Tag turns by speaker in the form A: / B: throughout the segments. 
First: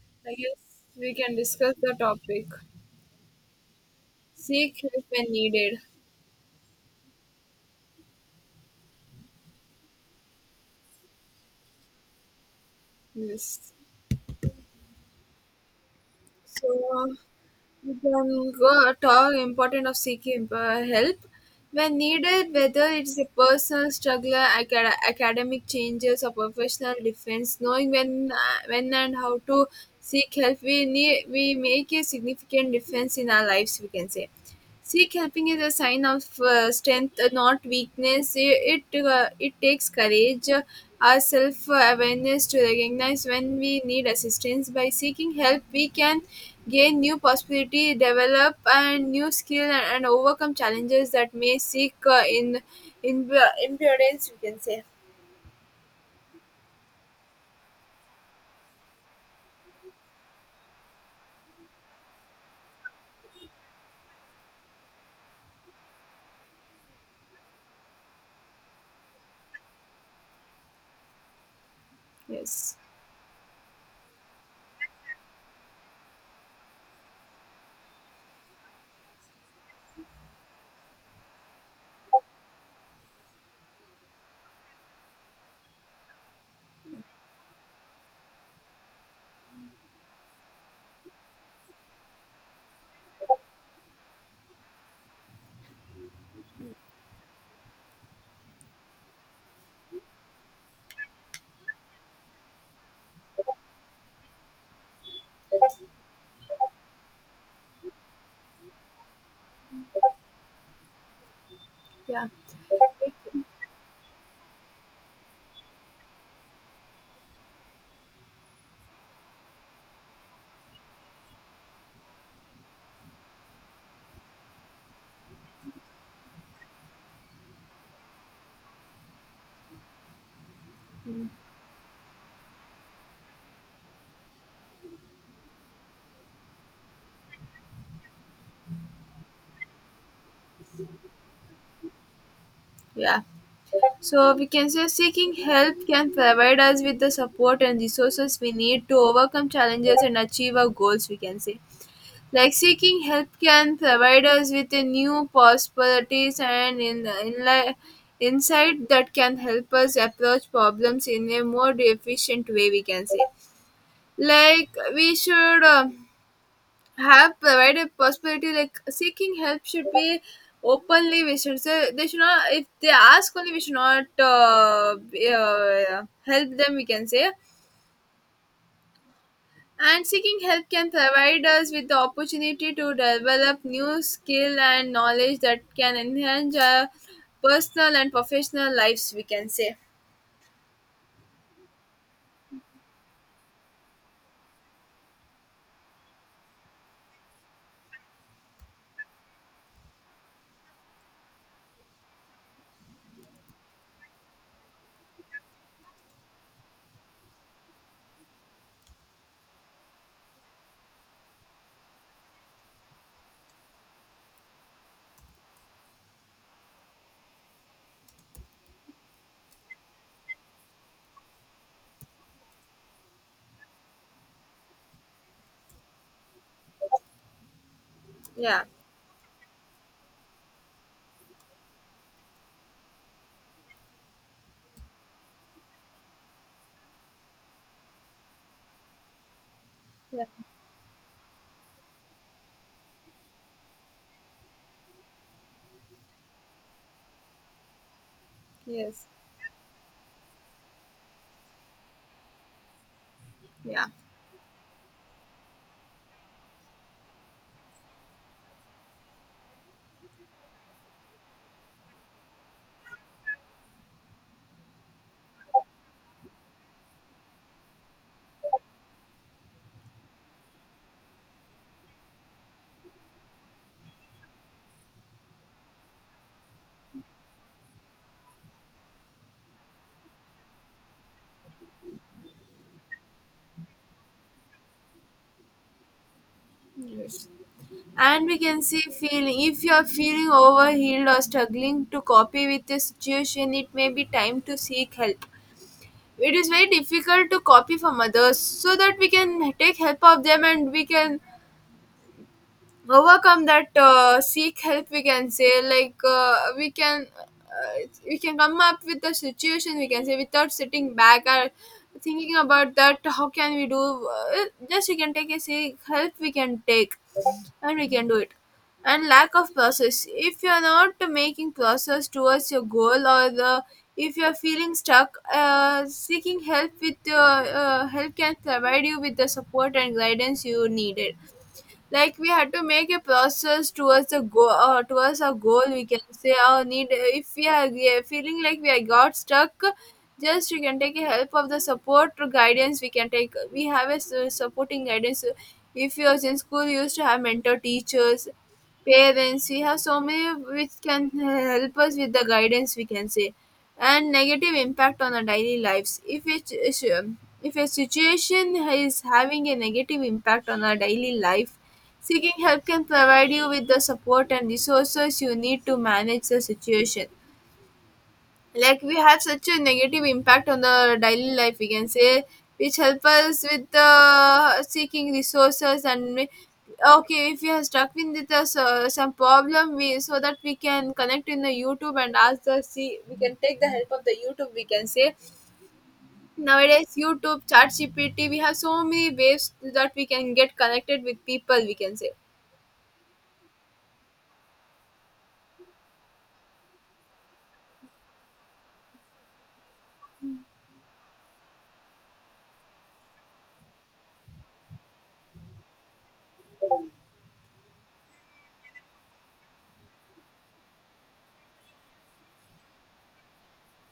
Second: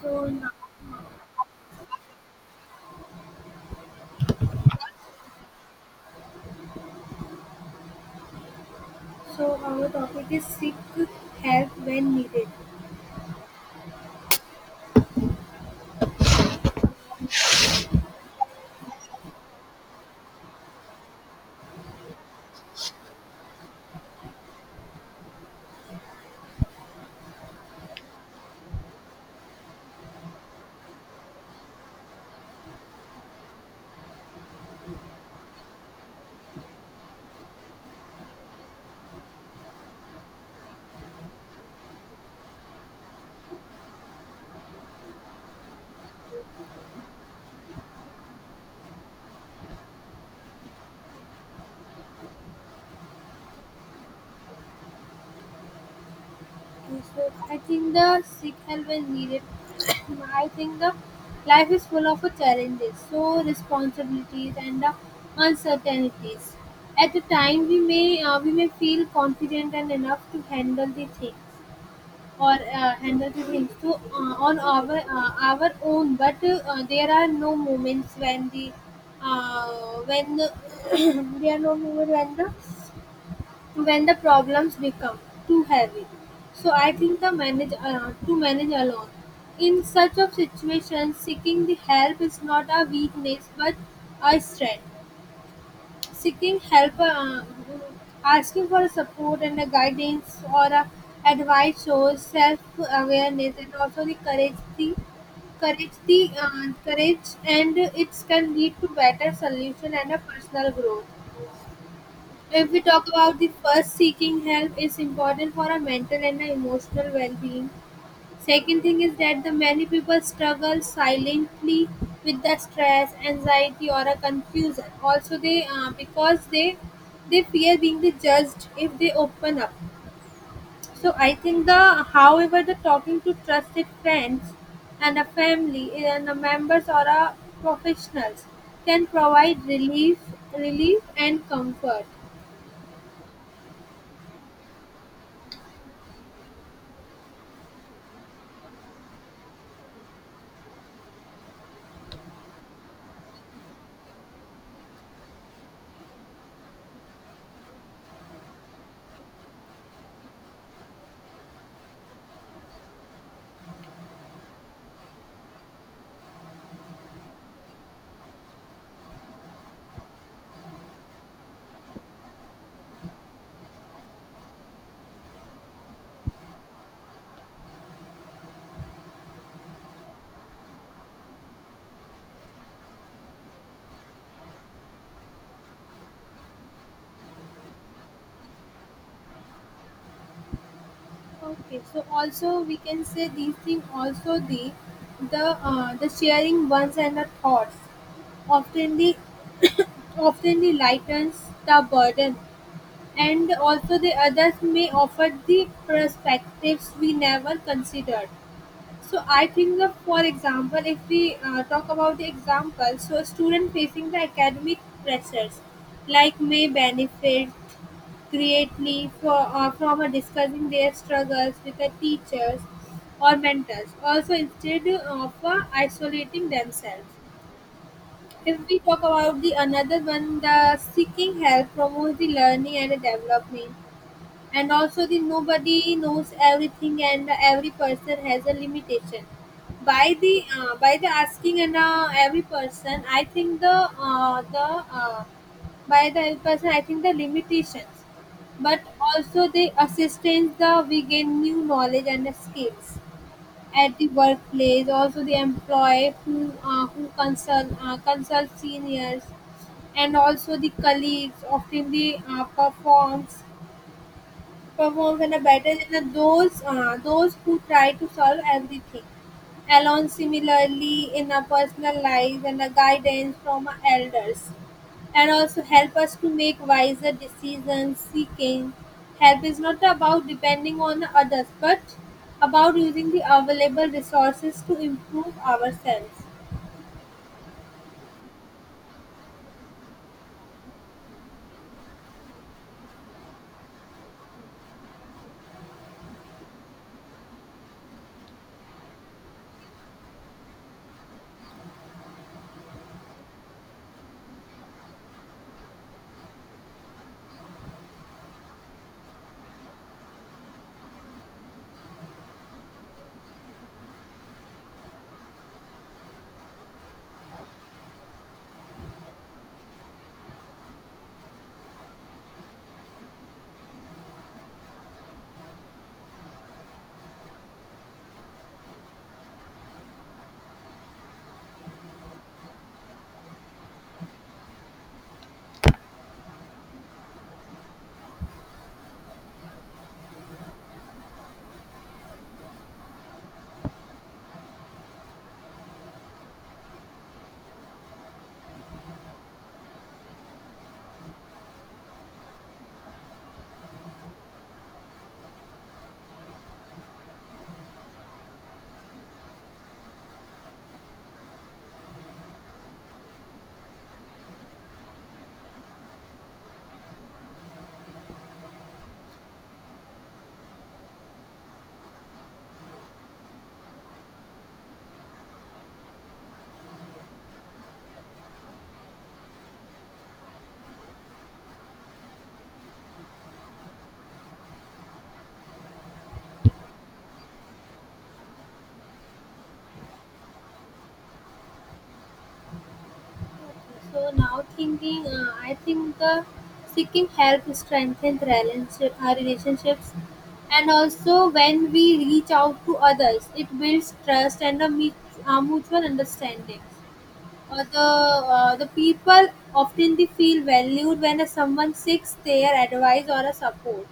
A: So
B: I
A: now,
B: guess we can discuss the topic. Seek help when needed.
A: so our topic is seek help when needed.
B: Yes. So uh, we can go talk important of seeking help when needed, whether it's a personal struggle, academic changes, or professional defense. Knowing when and how to seek help, we make a significant difference in our lives. We can say. Seek helping is a sign of strength, not weakness. It takes courage, our self awareness to recognize when we need assistance. By seeking help, we can gain new possibility, develop and new skill and overcome challenges that may seek in impudence, we can say.
A: Okay, so I think the seek help when needed. I think the life is full of challenges, so responsibilities and the uncertainties. At the time, we may feel confident and enough to handle the things or
B: Yes.
A: handle the things to on our own. But there are no moments when the when there are no moments when the problems become too heavy. So I think the manage to manage alone. In such of situations, seeking the help is not a weakness but a strength. Seeking help, asking for support and a guidance or a advice shows self-awareness and also the courage. The courage, and it can lead to better solution and a personal growth.
B: Yeah.
A: If we talk about the first, seeking help is important for our mental and our emotional well-being. Second thing is that the many people struggle silently with the stress, anxiety, or a confusion. Also, they because they fear being the judged if they open up. So I think the however the talking to trusted friends and a family and a members or a professionals can provide relief and comfort.
B: Yeah. So we can say seeking help can provide us with the support and resources we need to overcome challenges and achieve our goals, we can say. Like seeking help can provide us with a new possibilities and in insight that can help us approach problems in a more efficient way we can say, like we should have provided possibility like seeking help should be openly, we should say they should not if they ask only we should not help them we can say. And seeking help can provide us with the opportunity to develop new skill and knowledge that can enhance our personal and professional lives, we can say.
A: Okay, so also we can say these things also the the sharing ones and the thoughts often the often the lightens the burden and also the others may offer the perspectives we never considered. So I think that for example, if we talk about the example, so a student facing the academic pressures like may benefit creatively, from discussing their struggles with the teachers or mentors also instead of isolating themselves. If
B: Yeah.
A: we talk about the another one, the seeking help promotes the learning and development, and also the nobody knows everything and every person has a limitation
B: Yeah.
A: by the asking and every person I think the uh, by the every person I think the limitations but
B: Yes.
A: also the assistance the we gain new knowledge and the skills.
B: Yeah.
A: At the workplace also, the employee who consult seniors and also the colleagues often the performs performs and are better than those who try to solve everything alone. Similarly, in our personal lives and the guidance from our elders, and also help us to make wiser decisions. Seeking help is not about depending on others, but about using the available resources to improve ourselves.
B: Yes. And we can see feeling, if you are feeling overwhelmed or struggling to copy with the situation, it may be time to seek help. It is very difficult to copy from others so that we can take help of them and we can overcome that seek help we can say, like we can come up with the situation we can say without sitting back or thinking about that how can we do, just we can take a seek help we can take and we can do it. And lack of process, if you're not making process towards your goal or the, if you're feeling stuck, seeking help with your help can provide you with the support and guidance you needed. Like we had to make a process towards a goal, towards a goal we can say, or need if we are feeling like we are got stuck, just you can take a help of the support or guidance we can take, we have a supporting guidance. If you was in school you used to have mentor teachers, parents, we have so many which can help us with the guidance we can say. And negative impact on our daily lives if it, if a situation is having a negative impact on our daily life, seeking help can provide you with the support and resources you need to manage the situation. Like we have such a negative impact on the daily life, we can say, which help us with the seeking resources and okay if we are stuck in with the, some problem we, so that we can connect in the YouTube and ask the see we can take the help of the YouTube we can say. Nowadays YouTube, chat GPT, we have so many ways that we can get connected with people we can say.
A: So now thinking, I think the seeking help strengthens our relationships, and also when we reach out to others, it builds trust and a mutual understanding. Uh, the the people often they feel valued when someone seeks their advice or a support.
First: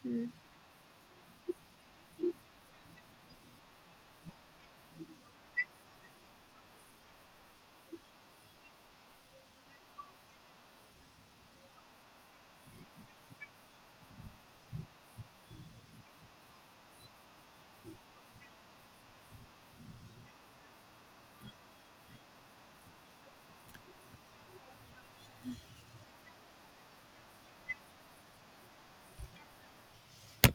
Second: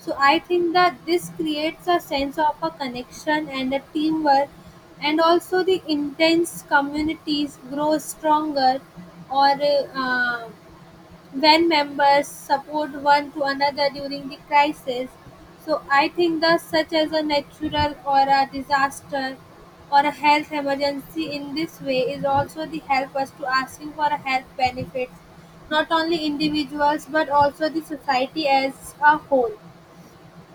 A: So I think that this creates a sense of a connection and a teamwork, and also the intense communities grow stronger, or uh, when members support one to another during the crisis. So I think that such as a natural or a disaster or a health emergency in this way is also the help us to asking for a health benefits, not only individuals but also the society as a whole.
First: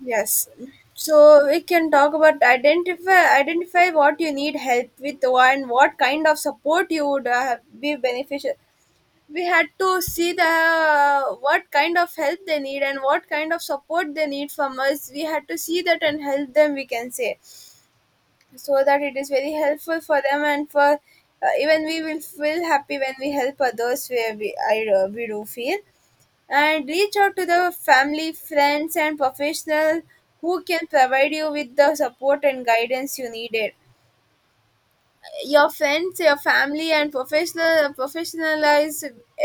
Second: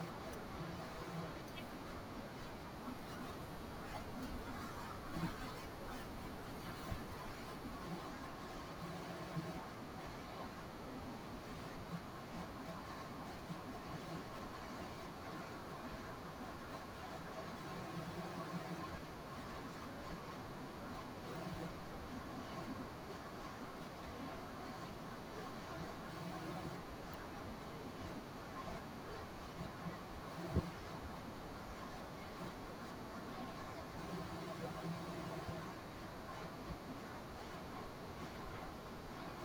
B: Yes. So we can talk about identify what you need help with and what kind of support you would be beneficial. We had to see the what kind of help they need and what kind of support they need from us. We had to see that and help them. We can say so that it is very helpful for them and for, even we will feel happy when we help others where we do feel. And reach out to the family friends and professional who can provide you with the support and guidance you needed, your friends, your family, and professional professionalize.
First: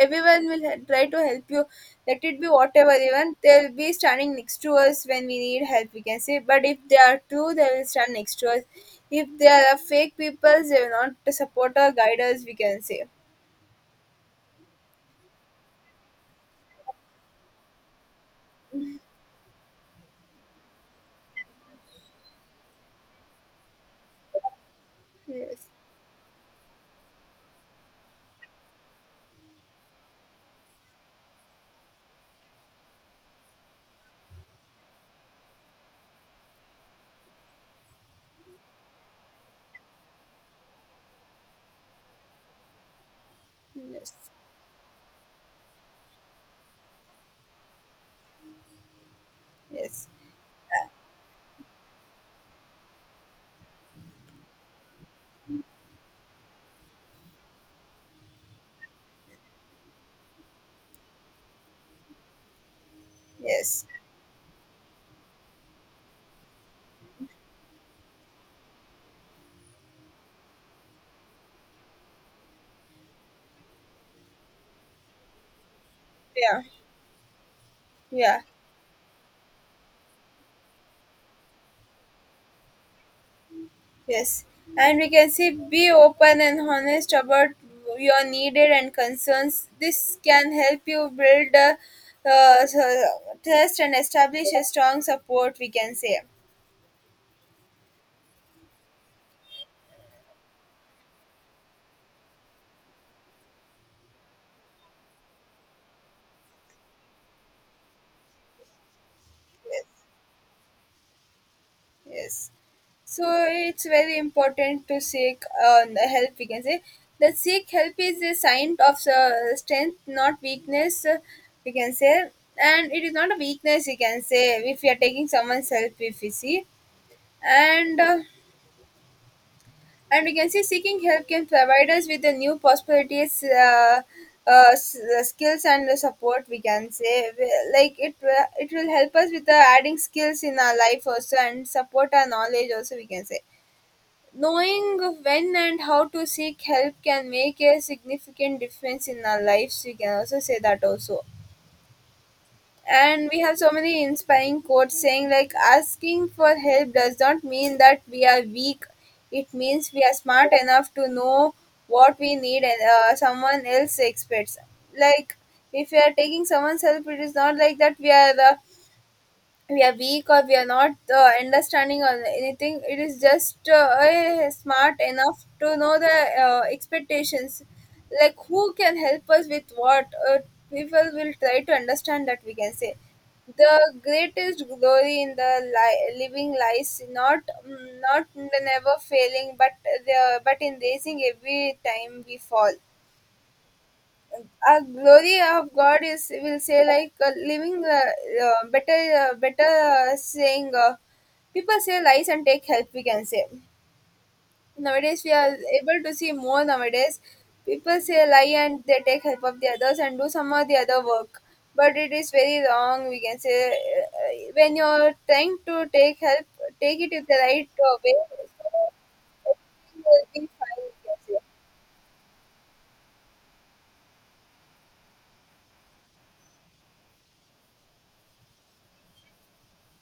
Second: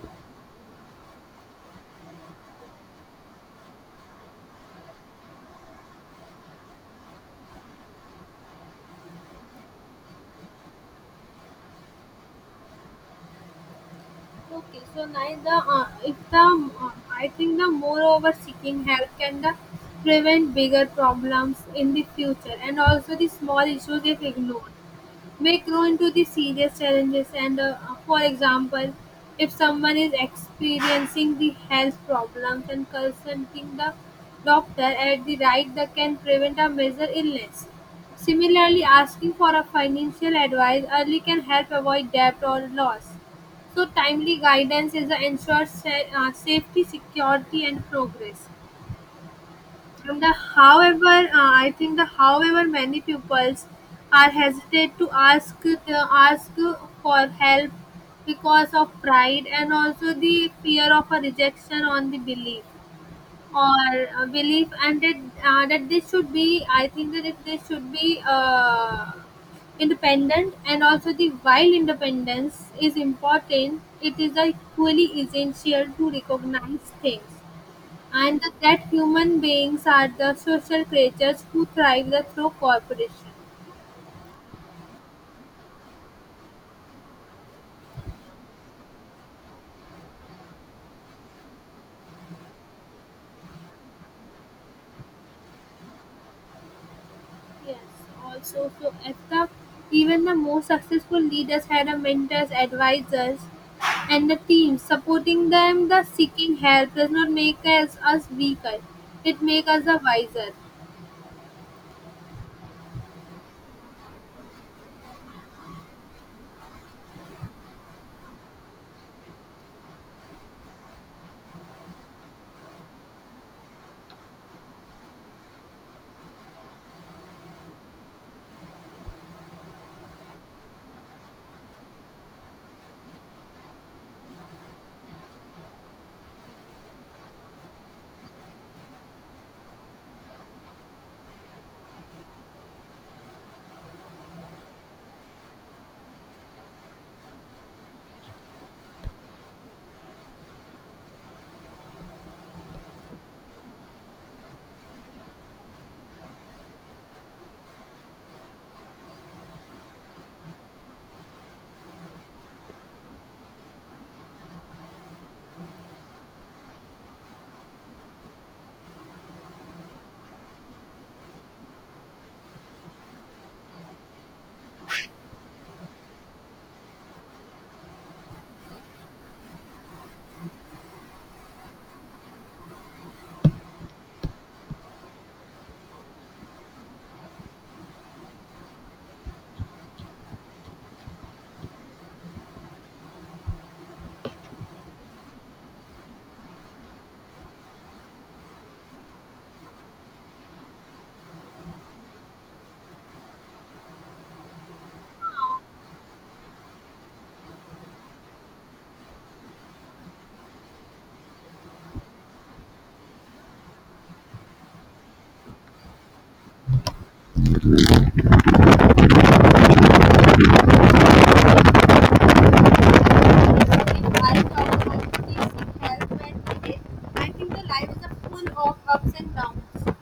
B: Everyone will try to help you. Let it be whatever. Even they'll be standing next to us when we need help. We can say, but if they are true, they will stand next to us. If they are fake people, they will not support or guide us. We can say,
A: Okay, so neither if the I think the moreover seeking help can the prevent bigger problems in the future, and also the small issues if ignored may
B: yes,
A: grow into the serious challenges, and for example, if someone is experiencing the health problems and consulting the doctor at the right, that can prevent a major illness. Similarly, asking for a financial advice early can help avoid debt or loss. So
B: yes,
A: timely guidance is the ensured safety security and progress.
B: yes,
A: And the however, I think the however many pupils are hesitate to ask for help because of pride and also the fear of a rejection on the belief,
B: yes.
A: or belief, and that that this should be. I think that if this should be independent, and also the while independence is important, it is equally essential to
B: Yeah,
A: recognize things
B: yeah.
A: and that human beings are the social creatures who thrive the through cooperation.
B: Yes, and we can say be open and honest about your needed and concerns. This can help you build a, uh, trust and establish a strong support. We can say
A: Yes, also so at the even the most successful leaders had a mentors, advisors, and the team supporting them. The seeking help does not make us us weaker; it makes us a wiser.
B: yes. So it's very important to seek the help. We can say that seek help is a sign of strength, not weakness. We can say, and it is not a weakness. We can say if we are taking someone's help, if we see, and uh, and we can say seeking help can provide us with the new possibilities skills and the support we can say. Like it will help us with the adding skills in our life also and support our knowledge also we can say. Knowing when and how to seek help can make a significant difference in our lives we can also say that also. And we have so many inspiring quotes saying like asking for help does not mean that we are weak, it means we are smart enough to know what we need and someone else expects. Like if we are taking someone's help it is not like that we are we are weak or we are not understanding or anything, it is just smart enough to know the expectations, like who can help us with what, uh, people will try to understand that we can say. The greatest glory in the living lies not, not in the never failing but the but in raising every time we fall. Glory of God is, will say like living the uh, better better, saying people say lies and take help we can say. Nowadays we are able to see more, nowadays people say lie and they take help of the others and do some of the other work, but it is very wrong we can say. When you're trying to take help, take it in the right way, so everything will be fine we can say.
A: In life, our we seek help when needed. I think the life is a full of ups and downs.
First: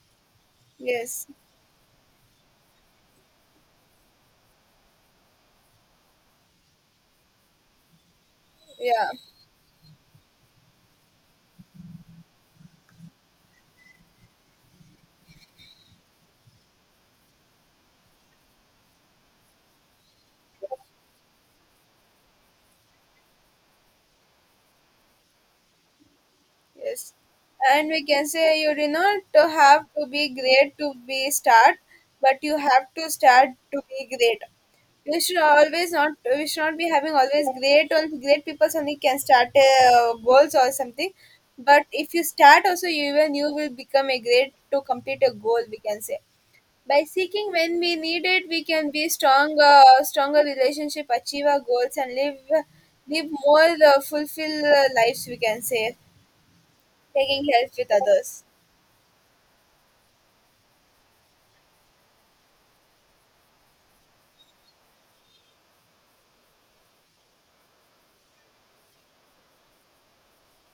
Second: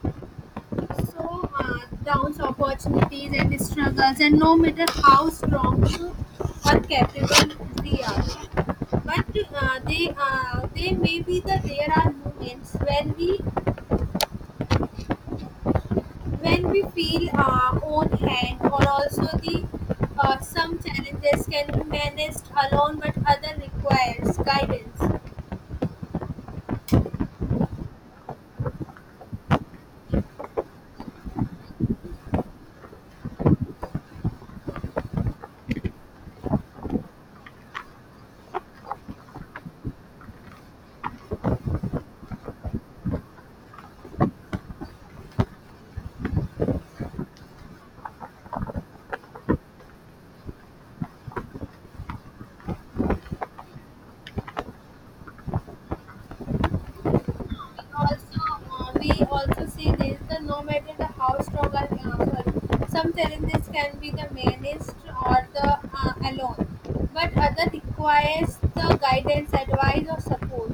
B: Yes,
A: So are Down's opportunities and struggles, and no matter how strong you or capable we are,
B: yeah.
A: but they may be that there are moments when we feel our own hand, or also the some challenges can be managed alone, but other requires guidance.
B: Yes. And we can say you do not to have to be great to be start, but you have to start to be great. You should always not, we should not be having always great on, great people only can start goals or something. But if you start also you even you will become a great to complete a goal we can say. By seeking when we need it, we can be stronger, stronger relationship, achieve our goals, and live more fulfilled lives. We can say taking help with
A: Also
B: others,
A: we also see this that no matter the how strong our some challenges can be the managed or the alone but other requires the guidance advice or support.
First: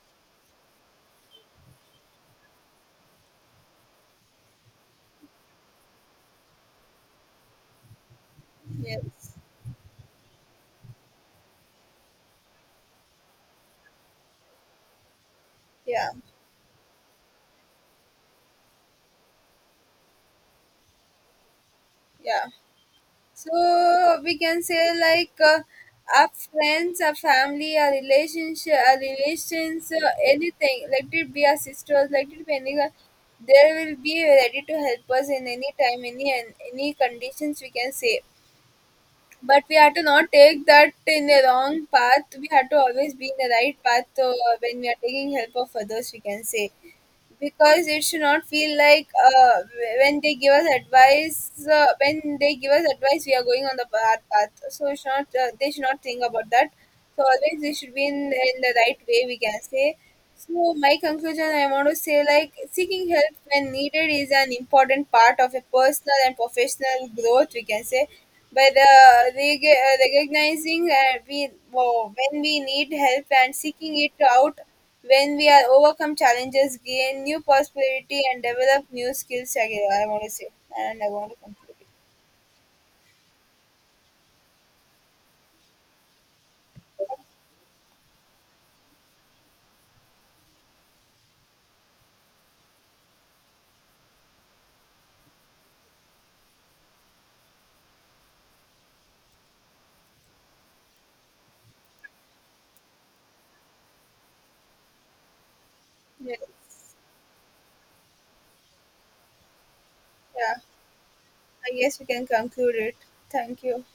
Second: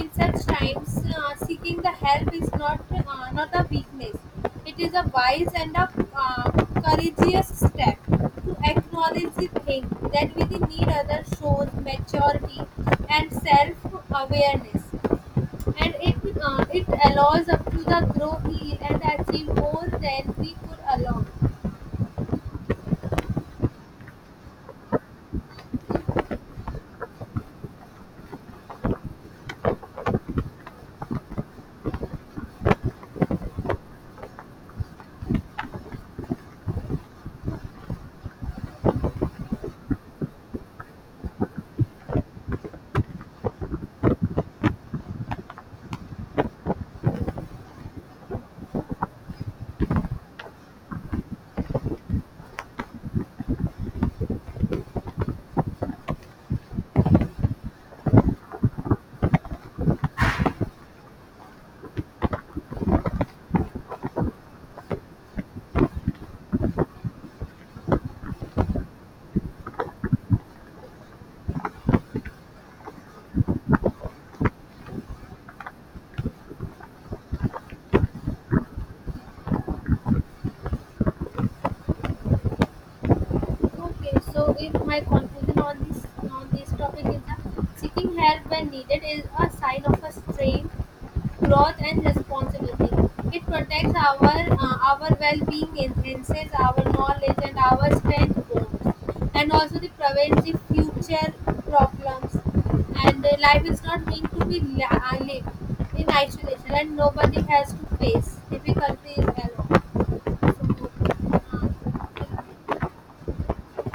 A: In such times, seeking the help is not not a weakness, it is a wise and a uh, courageous step to acknowledge
B: yes,
A: the thing that within need other shows maturity and self awareness, and
B: yeah,
A: it allows up to the Grove Hill and actually more than we could allow.
B: yeah. So we can say like our friends, our family, our relationship, our relations, anything, let it be our sisters, let it be anyone, they will be ready to help us in any time any and any conditions we can say. But we have to not take that in a wrong path, we have to always be in the right path, when we are taking help of others we can say, because it should not feel like, when they give us advice, when they give us advice we are going on the bad path, so it should not, they should not think about that. So always they should be in the right way we can say. So my conclusion, I want to say like seeking help when needed is an important part of a personal and professional growth we can say. By the recognizing, when we need help and seeking it out, when we are overcome challenges, gain new possibility, and develop new skills, again, I want to say, and I want to conclude it.
A: Okay, so if my conclusion on this topic is that seeking help when needed is a sign of a strength growth and responsibility. It protects our well-being, enhances our knowledge and our strength bonds, and also the prevents the future problems. And life is not meant to be lived in isolation,
B: Yes.
A: and nobody has to face difficulties alone.
B: Yeah, I
A: So,
B: guess we can conclude it. Thank you.